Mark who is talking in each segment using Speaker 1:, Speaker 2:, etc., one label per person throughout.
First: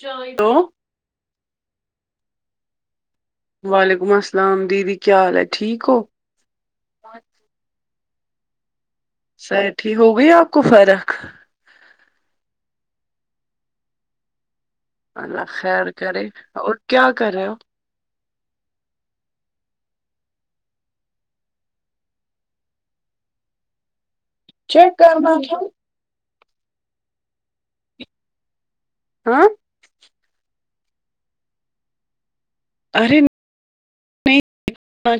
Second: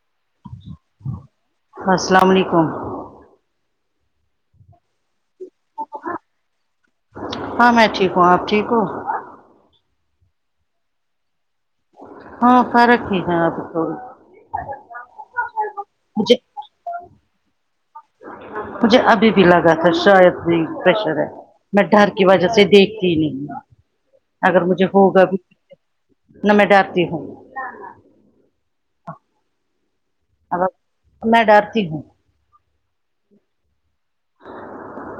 Speaker 1: چائے تو
Speaker 2: السلام وعلیکم
Speaker 1: وعلیکم السلام دیدی کیا حال ہے ٹھیک کو
Speaker 2: ہاں میں ٹھیک ہوں آپ ٹھیک ہو
Speaker 1: سرٹ ہو گئی آپ کو فرق
Speaker 2: ہاں فرق ہی ہے آپ تھ
Speaker 1: اللہ خیر کرے اور کیا کرے ہو
Speaker 2: مجھے ابھی بھی لگا تھا شاید بھی پریشر ہے میں ڈر کی وجہ سے دیکھتی ہی نہیں اگر مجھے
Speaker 1: چیک
Speaker 2: ہوگا
Speaker 1: کرنا
Speaker 2: بھی
Speaker 1: تھا
Speaker 2: نا میں ڈرتی ہوں
Speaker 1: ہاں
Speaker 2: ا میں ڈرتی ہوں
Speaker 1: ارے نہیں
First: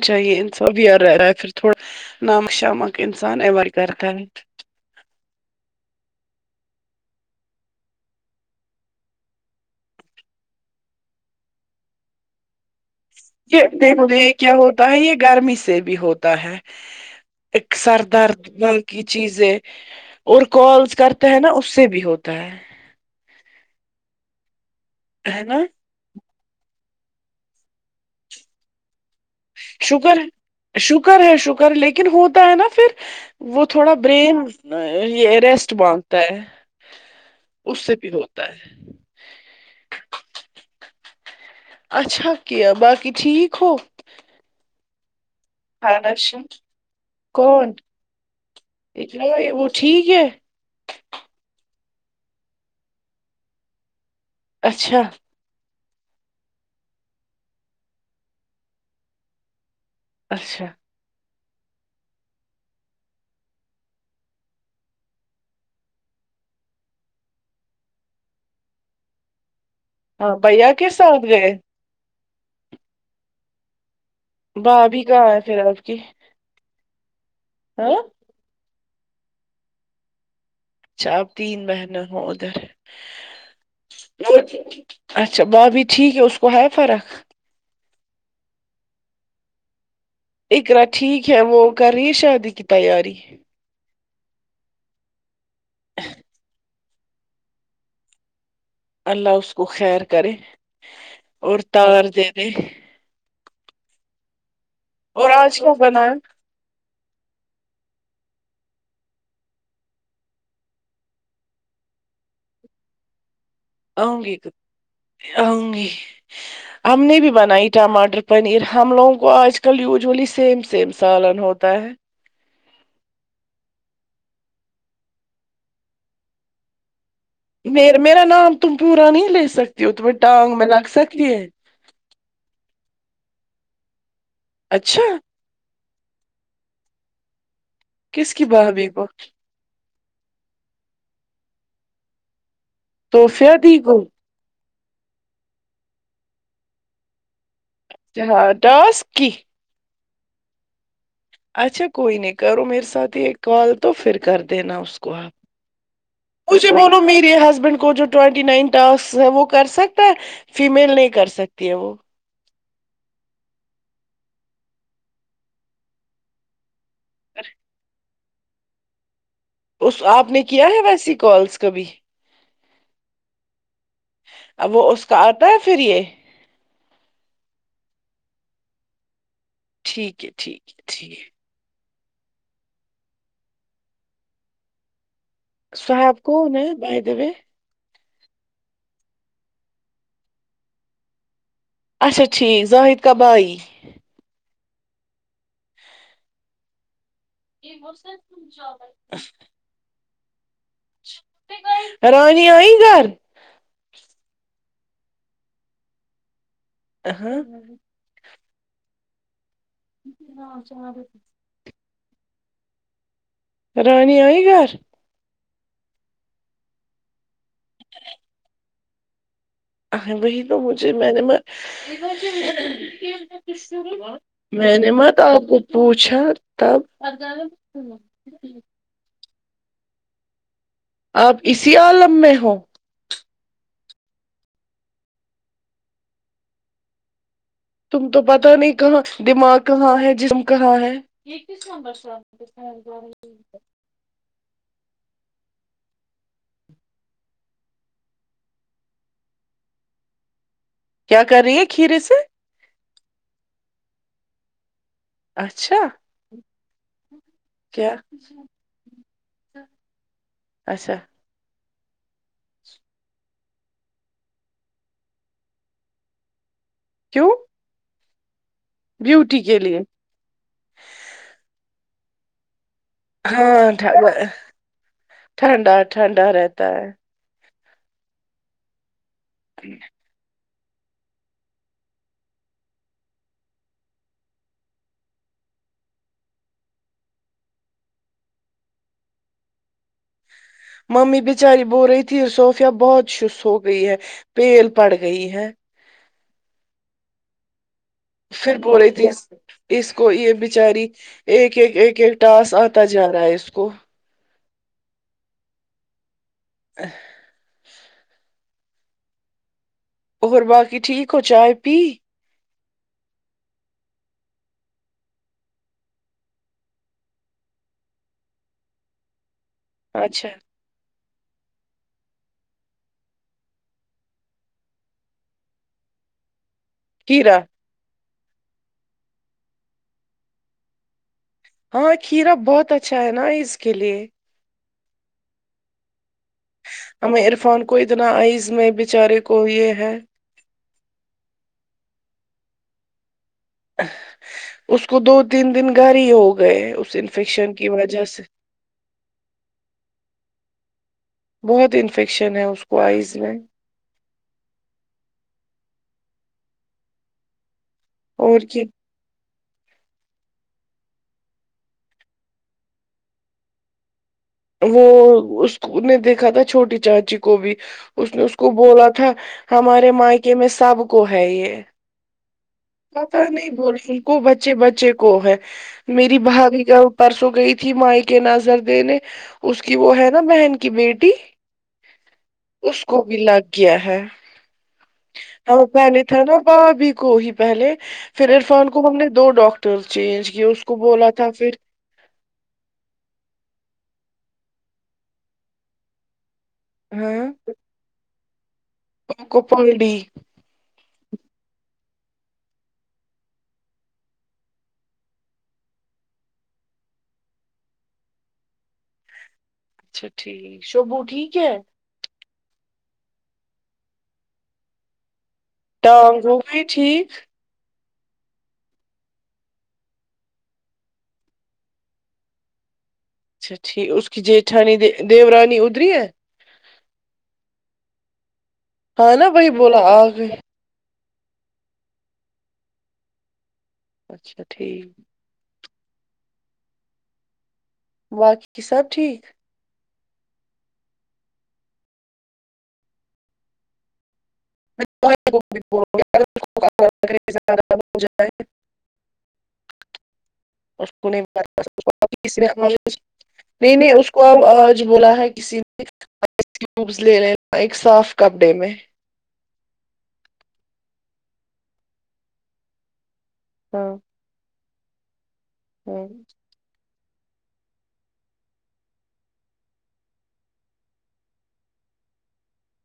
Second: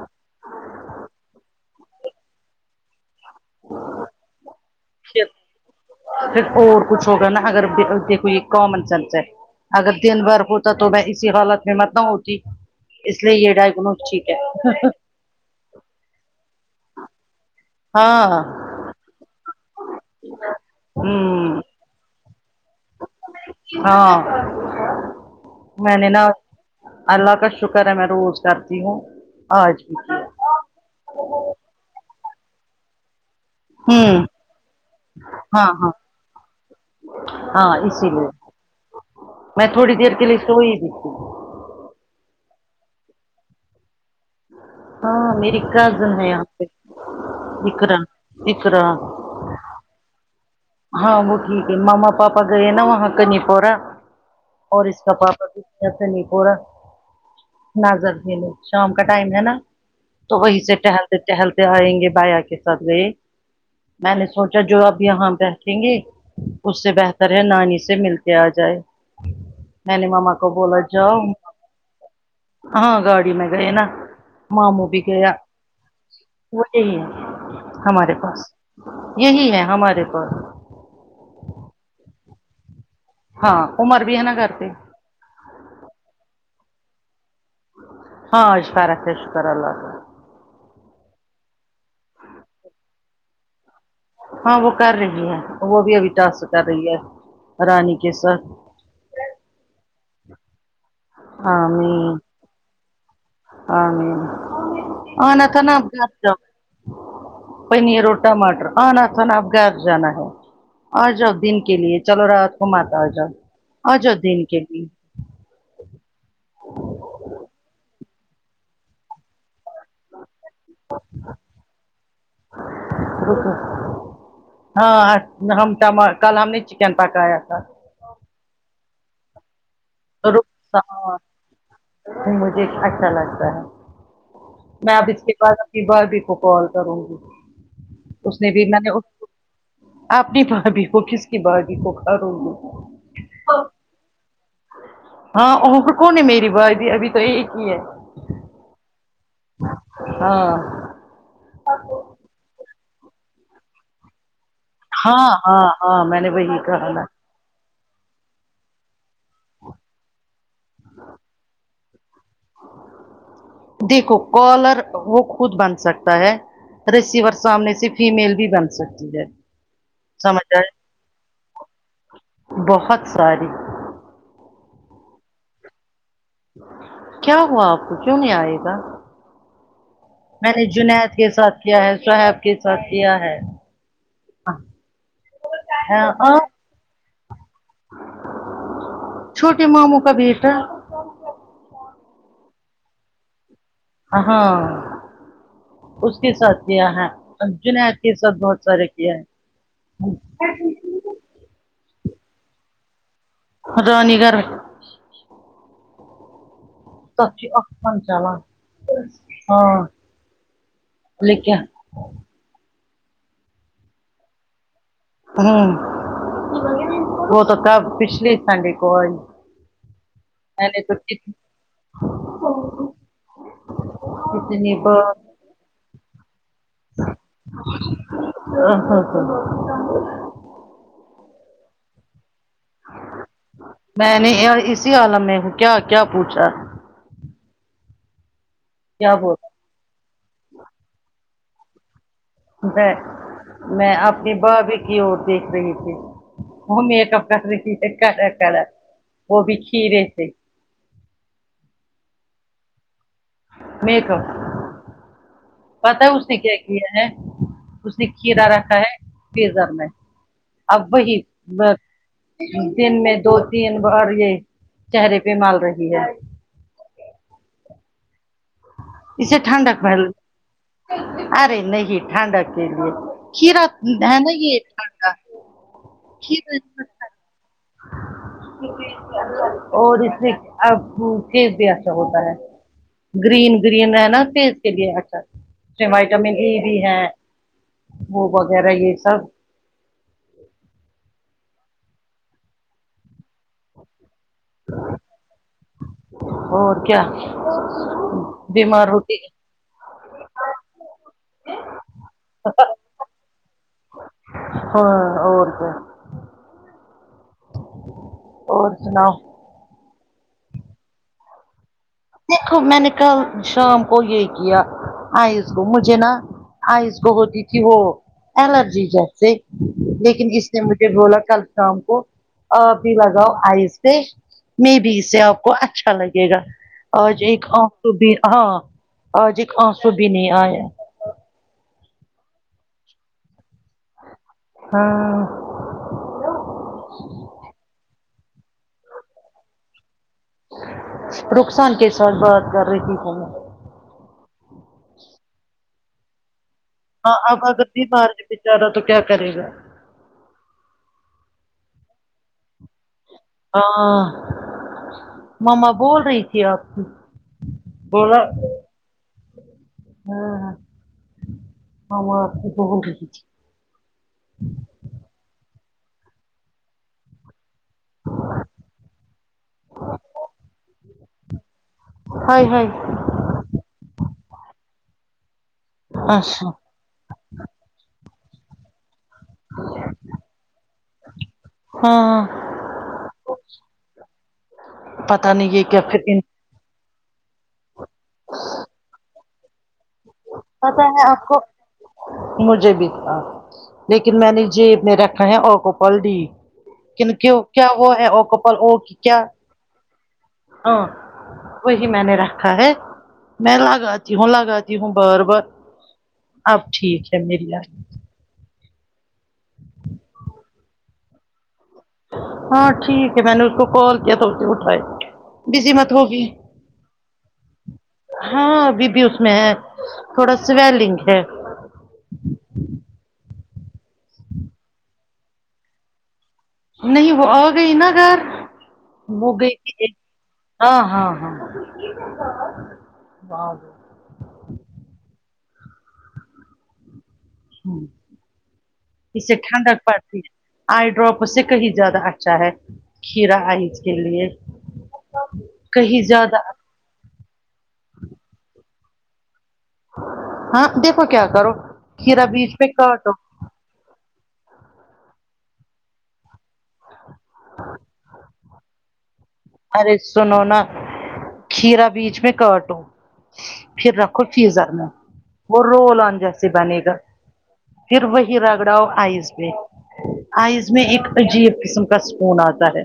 Speaker 1: چاہیے انسا بی رہیر پھر تھوڑا نامک شمک انسان امار کر
Speaker 2: پھر اور کچھ ہوگا نا اگر دیکھو یہ کامن سینس ہے اگر دن بھر ہوتا تو میں اسی حالت میں مت ہوتی اس لیے یہ ڈا گنو
Speaker 1: دیکھو
Speaker 2: ٹھیک
Speaker 1: یہ
Speaker 2: ہے
Speaker 1: کیا ہوتا ہے یہ گرمی سے بھی ہوتا ہے ایک سر درد
Speaker 2: ہاں
Speaker 1: مل کی چیزیں اور کالز کرتے ہے نا
Speaker 2: ہوں
Speaker 1: اس سے بھی ہوتا ہے
Speaker 2: ہاں
Speaker 1: ہیں نا
Speaker 2: میں نے نا اللہ کا شکر ہے میں روز کرتی ہوں آج بھی
Speaker 1: شکر
Speaker 2: کیا
Speaker 1: ہے شکر ہے شکر لیکن ہوتا ہے نا پھر وہ تھوڑا
Speaker 2: ہوں
Speaker 1: برین
Speaker 2: ہاں
Speaker 1: ریسٹ
Speaker 2: ہاں
Speaker 1: مانگتا ہے
Speaker 2: ہاں
Speaker 1: اس سے بھی
Speaker 2: اسی لیے
Speaker 1: ہوتا ہے
Speaker 2: میں تھوڑی دیر کے لیے سوئی ہوئیھی
Speaker 1: اچھا کیا باقی ٹھیک ہو
Speaker 2: ہاں میری اراز نہیں آ
Speaker 1: خانشین کون
Speaker 2: اکر اکر
Speaker 1: اقرا، وہ ٹھیک ہے
Speaker 2: [unintelligible] ہاں وہ ٹھیک ہے مما پاپا گئے نا وہاں کل کنی پورا اور اس
Speaker 1: اچھا
Speaker 2: کا پاپا ایسا نہیں پورا نظر لو شام کا ٹائم ہے نا تو وہیں
Speaker 1: اچھا
Speaker 2: سے ٹہلتے ٹہلتے آئیں گے بایا کے ساتھ گئے میں نے سوچا جو اب یہاں بیٹھیں گے اس سے بہتر ہے نانی سے مل کے آ جائے میں نے ماما
Speaker 1: ہاں
Speaker 2: کو
Speaker 1: بھیا
Speaker 2: بولا
Speaker 1: کے
Speaker 2: جاؤ
Speaker 1: ساتھ گئے
Speaker 2: ہاں گاڑی میں گئے نا ماموں بھی
Speaker 1: بھابھی کہاں
Speaker 2: گیا
Speaker 1: ہے پھر آپ کی
Speaker 2: وہ یہی ہے
Speaker 1: ہاں
Speaker 2: ہمارے پاس یہی ہے ہمارے پاس
Speaker 1: چار تین مہینے ہو ادھر ہے
Speaker 2: ہاں عمر بھی ہے نا گھر پہ
Speaker 1: اچھا بھابی ٹھیک ہے اس کو ہے فرق
Speaker 2: ہاں فرق ہے شکر اللہ کا
Speaker 1: اقرا ٹھیک ہے وہ کر رہی ہے شادی کی تیاری
Speaker 2: ہاں وہ کر رہی ہے وہ بھی ابھیٹاس کر رہی ہے رانی کے سر
Speaker 1: اللہ اس کو خیر کرے اور تار
Speaker 2: آمین
Speaker 1: دے دے
Speaker 2: آمین
Speaker 1: اور
Speaker 2: آنا
Speaker 1: آج
Speaker 2: تھا نا
Speaker 1: کیا
Speaker 2: آپ نہ
Speaker 1: بنایا
Speaker 2: جب پنیر اور ٹماٹر آنا تھانا آپ گھر جانا ہے آجاؤ دن کے لیے چلو رات کو مت اجاؤ
Speaker 1: آؤں گی آؤں گی ہم نے بھی بنائی ٹماٹر پنیر ہم لوگوں کو آج کل یوزلی سیم سیم سالن ہوتا ہے
Speaker 2: [inaudible] رک ہاں ہم کل ہم نے چکن پکایا تھا تو
Speaker 1: میرا نام تم پورا نہیں لے سکتی ہو تمہیں ٹانگ میں
Speaker 2: روح
Speaker 1: لگ سکتی ہے
Speaker 2: مجھے اچھا لگتا ہے میں
Speaker 1: اچھا
Speaker 2: اب اس کے بعد بھابھی کو کال کروں گی
Speaker 1: کس
Speaker 2: اس
Speaker 1: کی
Speaker 2: نے بھی میں
Speaker 1: بھابھی
Speaker 2: نے
Speaker 1: کو
Speaker 2: اپنے بھابھی کو کس کی بھابھی کو کروں گی
Speaker 1: توفیہد کو
Speaker 2: ہاں اور کون ہے میری بھابھی ابھی تو ایک ہی ہے
Speaker 1: ہاں ٹاسک کی
Speaker 2: ہاں
Speaker 1: اچھا کوئی نہیں کرو میرے ساتھ ہی ایک کال تو پھر کر دینا
Speaker 2: ہاں ہاں ہاں میں نے وہی
Speaker 1: مجھے
Speaker 2: کہا
Speaker 1: بولو
Speaker 2: نا
Speaker 1: میرے ہسبینڈ کو جو ٹٹی نائن ٹاس وہ کر سکتا ہے فیمیل نہیں کر سکتی ہے وہ
Speaker 2: دیکھو کالر وہ خود بن سکتا ہے ریسیور سامنے سے فیمیل بھی بن سکتی ہے
Speaker 1: اس آپ نے
Speaker 2: سمجھ
Speaker 1: کیا ہے
Speaker 2: آئے
Speaker 1: ویسی کالس کبھی
Speaker 2: بہت ساری
Speaker 1: اب وہ اس کا آتا ہے پھر یہ
Speaker 2: کیا ہوا آپ کو کیوں نہیں آئے گا
Speaker 1: ٹھیک ہے
Speaker 2: میں
Speaker 1: ٹھیک
Speaker 2: نے
Speaker 1: ہے
Speaker 2: جنید
Speaker 1: ٹھیک
Speaker 2: کے ساتھ کیا ہے صحب کے چھٹیاں ہیں
Speaker 1: صاحب کون ہے بائی دوے
Speaker 2: چھوٹے ماموں کا بیٹا
Speaker 1: اچا ٹھیک زاہد کا بھائی
Speaker 2: ہاں اس کے ساتھ کیا ہے ارج نے آپ کے ساتھ بہت سارے کیا ہیں
Speaker 1: اچھا رانی آئی گھر
Speaker 2: رانی گھر ائی
Speaker 1: ہاں
Speaker 2: [unintelligible]
Speaker 1: ہاں چار
Speaker 2: لیکن
Speaker 1: رانی آئی گھر
Speaker 2: ہوں سکتا ہے پچھلے سنڈے کو ائی
Speaker 1: وہی تو مجھے میں نے نا
Speaker 2: کتنی
Speaker 1: میں نے
Speaker 2: بار
Speaker 1: مت تو آپ کو پوچھا تب
Speaker 2: [unintelligible]
Speaker 1: آپ اسی عالم میں ہو
Speaker 2: میں نے اسی عالم میں ہوں کیا کیا پوچھا
Speaker 1: تم تو پتا نہیں کہاں
Speaker 2: کیا بول
Speaker 1: دماغ کہاں ہے جسم کہاں ہے یہ
Speaker 2: اپنے بھابھی کی اور دیکھ رہی تھی وہ میک اپ کر رہی تھی کرا کرا وہ بھی کھیرے سے
Speaker 1: کیا کر رہی ہیں کھیرے سے
Speaker 2: میک اپ
Speaker 1: اچھا
Speaker 2: پتا ہے اس نے کیا کیا ہے اس
Speaker 1: کیا
Speaker 2: نے کھیرا رکھا ہے فیزر میں اب
Speaker 1: اچھا
Speaker 2: وہی بس دن میں دو تین بار یہ چہرے پہ مال رہی ہے
Speaker 1: کیوں
Speaker 2: اسے
Speaker 1: بیوٹی کے
Speaker 2: ٹھنڈک
Speaker 1: لیے
Speaker 2: مل ارے نہیں ٹھنڈک کے
Speaker 1: ہاں
Speaker 2: لیے
Speaker 1: ٹھنڈا ٹھنڈا رہتا ہے
Speaker 2: [unintelligible] اور اس سے اب بھوکے پیسے ہوتا ہے گرین گرین رہ نا فیز کے لیے اچھا ٹماٹر میں ای ڈی ہے وہ وغیرہ یہ سب
Speaker 1: ممی بچاری بو رہی تھی صوفیا بہت شست ہو گئی ہے پیل پڑ گئی ہے
Speaker 2: اور کیا
Speaker 1: پھر بول
Speaker 2: بیمار
Speaker 1: رہی تھی
Speaker 2: ہوتی ہے
Speaker 1: اس کو یہ بچاری ایک ایک ایک ٹاسک آتا جا رہا ہے اس کو
Speaker 2: ہاں اور تو
Speaker 1: ہ
Speaker 2: اور سناؤ
Speaker 1: اور باقی ٹھیک ہو چائے پی
Speaker 2: دیکھو میں نے کل شام کو یہ کیا آئس کو مجھے نا آئز کو ہوتی تھی وہ الرجی جیسے لیکن
Speaker 1: اچھا
Speaker 2: اس مجھے بولا کل شام کو آپ بھی لگاؤ آئیس سے میں بھی اس سے آپ کو اچھا لگے گا آج
Speaker 1: کھیرا
Speaker 2: ایک آنسو بھی ہاں آج ایک آنسو بھی نہیں آیا
Speaker 1: ہاں کھیرا بہت اچھا ہے نا اس کے لیے
Speaker 2: ہاں
Speaker 1: ایں عرفان کو اتنا عئز میں بیچارے کو یہ ہے
Speaker 2: رخسان کے ساتھ بات کر رہی تھی
Speaker 1: اس کو دو تین دن گھر ہی ہو گئے
Speaker 2: ہاں اب
Speaker 1: انفیکشن
Speaker 2: اگر
Speaker 1: کی
Speaker 2: نہیں
Speaker 1: وجہ سے
Speaker 2: مارنے بیچ رہا تو کیا کرے گا
Speaker 1: بہت انفیکشن ہے اس کو آئز میں
Speaker 2: ہاں مما بول رہی تھی آپ کی بلا
Speaker 1: اور کیا
Speaker 2: ہاں ہم آپ بہت دیک
Speaker 1: وہ اس نے دیکھا تھا چھوٹی چاچی کو بھی اس نے اس کو بولا تھا ہمارے مائکے میں سب کو ہے یہ
Speaker 2: ہائے ہائے
Speaker 1: پتا نہیں بول رہوں کو بچے بچے کو ہے میری
Speaker 2: اچھا
Speaker 1: بھابھی کو پرسوں گئی تھی مائ کے نظر دینے اس کی وہ ہے نا بہن کی بیٹی
Speaker 2: ہاں ہاں
Speaker 1: اس کو بھی لگ گیا ہے
Speaker 2: پتا نہیں یہ
Speaker 1: ہم
Speaker 2: کیا
Speaker 1: پہلے تھا نا بھابھی کو ہی پہلے پھر عرفان کو ہم نے دو ڈاکٹر ٹر چینج کیا اس کو
Speaker 2: پتا
Speaker 1: بولا
Speaker 2: ہے آپ
Speaker 1: تھا
Speaker 2: کو
Speaker 1: پھر
Speaker 2: مجھے بھی تھا لیکن میں نے جیب میں رکھا ہے اکوپل ڈی کن کی کیا وہ [unintelligible]
Speaker 1: آپ کو پانی دی
Speaker 2: ہاں وہی میں نے رکھا ہے میں لگاتی ہوں لگاتی ہوں بار بار اب ٹھیک ہے میری آد
Speaker 1: اچھا ٹھیک شبو ٹھیک ہے
Speaker 2: ہاں ٹھیک ہے میں نے اس کو کال کیا تھا اسے اٹھائے بزی مت ہوگی
Speaker 1: ٹانگ ہو گئی ٹھیک
Speaker 2: ہاں اب بھی اس میں ہے تھوڑا سویلنک ہے
Speaker 1: اچھا ٹھیک اس کی جٹھانی دیورانی ادری ہے
Speaker 2: نہیں وہ آ گئی نا گھر
Speaker 1: ہاں نا
Speaker 2: وہ
Speaker 1: وہی
Speaker 2: گئی تھی
Speaker 1: بولا
Speaker 2: ایک
Speaker 1: آ گئی
Speaker 2: ہاں ہاں ہاں
Speaker 1: اچھا ٹھیک باقی سب ٹھیک
Speaker 2: اسسے ھنڈا پڈ آئی ڈراپ سے کہیں زیادہ اچھا ہے کھیرا آئیز کے لیے
Speaker 1: [unintelligible] خراب
Speaker 2: کہیں زیادہ
Speaker 1: ہو جائے [unintelligible]
Speaker 2: ہاں
Speaker 1: اس کو
Speaker 2: دیکھو
Speaker 1: [unintelligible] نہیں
Speaker 2: کیا کرو کھیرا بیچ میں کاٹو
Speaker 1: نہیں اس کو اب آج بولا ہے کسی نے کیو [unintelligible] لے رہے ایک صاف کپ ڈے میں
Speaker 2: ارے سنو نا کھیرا بیچ میں کاٹوں
Speaker 1: ہاں
Speaker 2: پھر رکھ فیزر میں وہ رول
Speaker 1: ہاں
Speaker 2: آن جیسے بنے گا پھر وہی رگڑاؤ آئیس میں آئز میں ایک عجیب قسم کا سکون آتا ہے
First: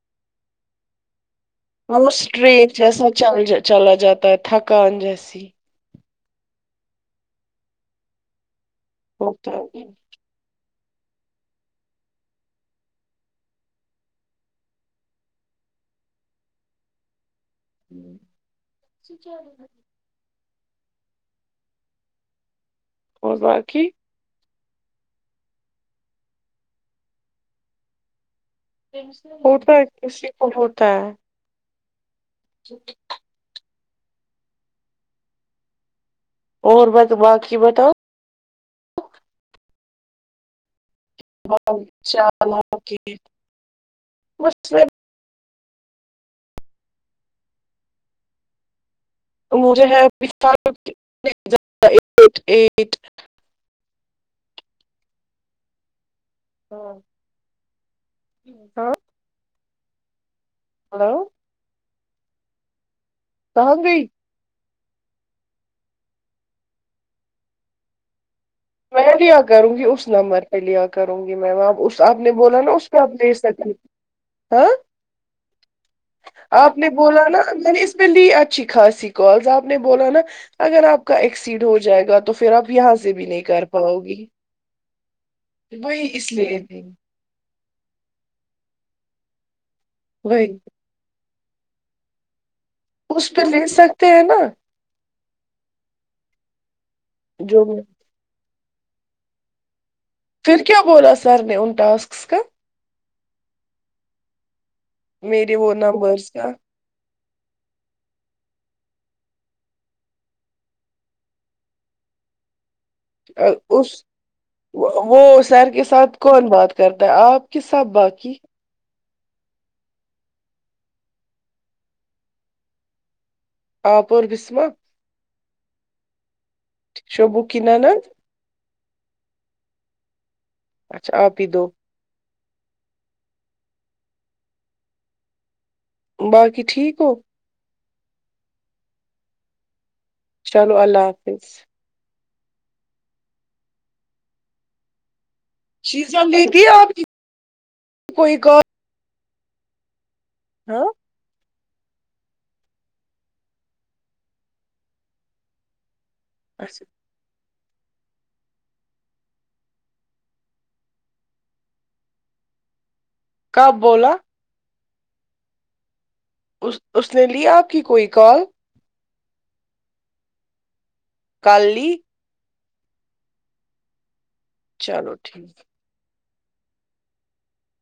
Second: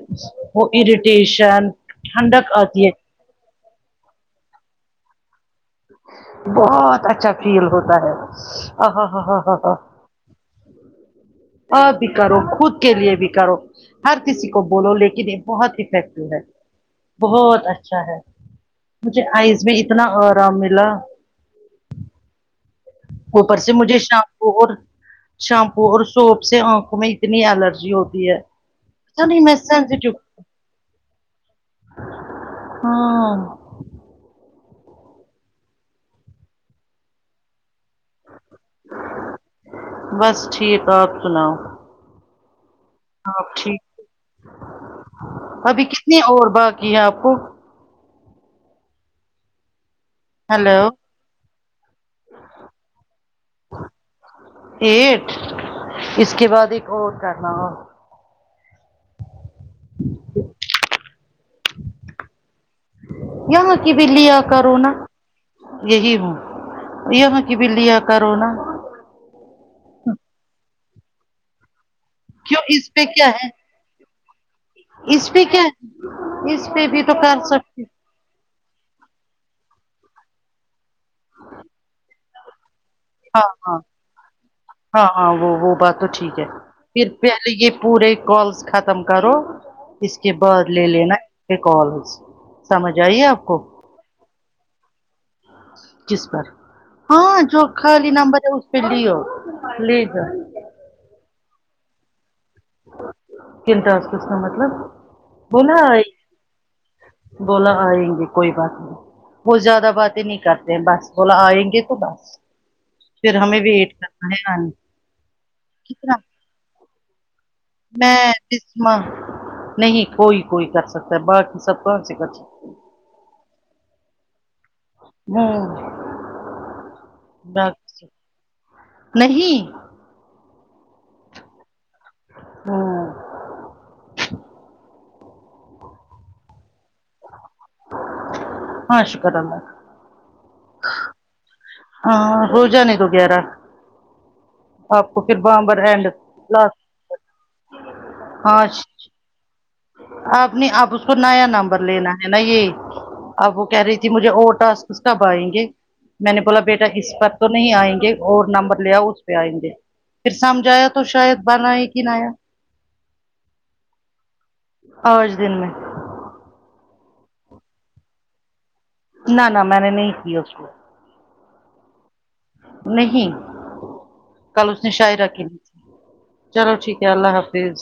Speaker 2: وہ اریٹیشن
Speaker 1: اور
Speaker 2: ٹھنڈک
Speaker 1: اسٹری
Speaker 2: آتی ہے
Speaker 1: جیسا چل چلا جاتا ہے تھکان جیسی
Speaker 2: بہت اچھا فیل ہوتا ہے آ ہ ہاں ہاں
Speaker 1: ہوتا
Speaker 2: ہاں ہاں
Speaker 1: ہے
Speaker 2: آپ بھی کرو خود کے لیے بھی کرو ہر کسی کو بولو لیکن یہ بہت افیکٹو ہے بہت اچھا اچھا ہے مجھے آئز میں اتنا آرام ملا
Speaker 1: اور
Speaker 2: اوپر سے
Speaker 1: باقی
Speaker 2: مجھے شام اور شمپو اور سوپ سے آنکھوں میں اتنی الرجی ہوتی ہے نہیں میں
Speaker 1: ہوتا ہے
Speaker 2: سینسیٹیو
Speaker 1: کسی کو ہوتا ہے
Speaker 2: ہاں
Speaker 1: اور بت باقی بتاؤ
Speaker 2: بس ٹھیک آپ
Speaker 1: [unintelligible]
Speaker 2: ہاں ٹھیک ہے
Speaker 1: بس
Speaker 2: ابھی کتنی اور باقی ہے آپ کو
Speaker 1: مجھے ہے
Speaker 2: ہیلو
Speaker 1: [unintelligible]
Speaker 2: ایٹ اس کے بعد ایک
Speaker 1: ہاں
Speaker 2: اور کرنا ہو
Speaker 1: ہاں ہیلو کہاں
Speaker 2: یہاں کی
Speaker 1: گئی
Speaker 2: بھی لیا کرو نا یہی ہوں یہاں کہ بھی لیا کرو نہ
Speaker 1: میں لیا کروں گی اس نمبر پہ لیا کروں گی میں اس آپ نے بولا
Speaker 2: کیوں
Speaker 1: نا اس پہ آپ
Speaker 2: کیا
Speaker 1: لے
Speaker 2: ہے
Speaker 1: سکوں ہاں
Speaker 2: اس پہ کیا اس پہ بھی تو کر سکتے
Speaker 1: ے اچھی خاصی کالز آپ نے بولا نا اگر آپ کا ایکسیڈ ہو جائے گا تو پھر آپ یہاں سے بھی نہیں
Speaker 2: ہاں
Speaker 1: کر
Speaker 2: ہاں
Speaker 1: پاؤ گی
Speaker 2: ہاں ہاں وہ وہ بات تو
Speaker 1: وہی اس
Speaker 2: ٹھیک ہے
Speaker 1: لیے تھی،
Speaker 2: پھر پہلے یہ پورے کالس ختم کرو اس کے
Speaker 1: وہی
Speaker 2: بعد لے لینا پہ کالس
Speaker 1: اس پہ لے سکتے ہیں نا
Speaker 2: کس پر ہاں جو خالی نمبر ہے اس پہ لو لے جاؤ
Speaker 1: پھر کیا بولا سر نے ان ٹاسکس کا
Speaker 2: کن ٹاسکس کا مطلب
Speaker 1: میرے وہ
Speaker 2: بولا
Speaker 1: نمبرس کا
Speaker 2: بولا آئیں گے کوئی بات نہیں وہ زیادہ باتیں نہیں کرتے بس بولا آئیں گے تو بس پھر ہمیں
Speaker 1: اس
Speaker 2: ویٹ کرنا ہے آنے
Speaker 1: وہ وہ سر کے ساتھ
Speaker 2: کتنا
Speaker 1: کون بات کرتا ہے آپ کے سب
Speaker 2: میں
Speaker 1: باقی
Speaker 2: بسما نہیں کوئی کوئی کر سکتا ہے باقی سب کال سے کر سکتے
Speaker 1: آپ اور بسما
Speaker 2: ہمم
Speaker 1: شبو کی
Speaker 2: بات
Speaker 1: نند
Speaker 2: صرف نہیں
Speaker 1: اچھا آپ ہی دو
Speaker 2: ہاں
Speaker 1: باقی ٹھیک ہو
Speaker 2: ہاں شکر اللہ کا
Speaker 1: چلو اللہ حافظ
Speaker 2: ہاں [unintelligible] آپ کو پھر بار بار اینڈ
Speaker 1: شیزا لیتی ہے آپ کی کوئی کال
Speaker 2: ہاں آپ نے ب
Speaker 1: ہاں
Speaker 2: اسکو اس کو نیا نمبر لینا ہے نا یہ اب وہ کہہ رہی تھی مجھے اور ٹاسک کب آئیں گے میں نے بولا
Speaker 1: اچھا
Speaker 2: بیٹا اس پر تو نہیں آئیں گے اور نمبر لے آؤ اس پہ آئیں گے پھر سمجھایا تو شاید بنایگی نیا
Speaker 1: کب بولا
Speaker 2: آج دن میں
Speaker 1: اس۔۔ اس نے لیا آپ کی کوئی کال
Speaker 2: نہ نہ میں نے نہیں کی اس کو
Speaker 1: کال لی
Speaker 2: نہیں کل اس نے
Speaker 1: چلو
Speaker 2: شاعرہ
Speaker 1: ٹھیک
Speaker 2: کی چلو ٹھیک ہے اللہ حافظ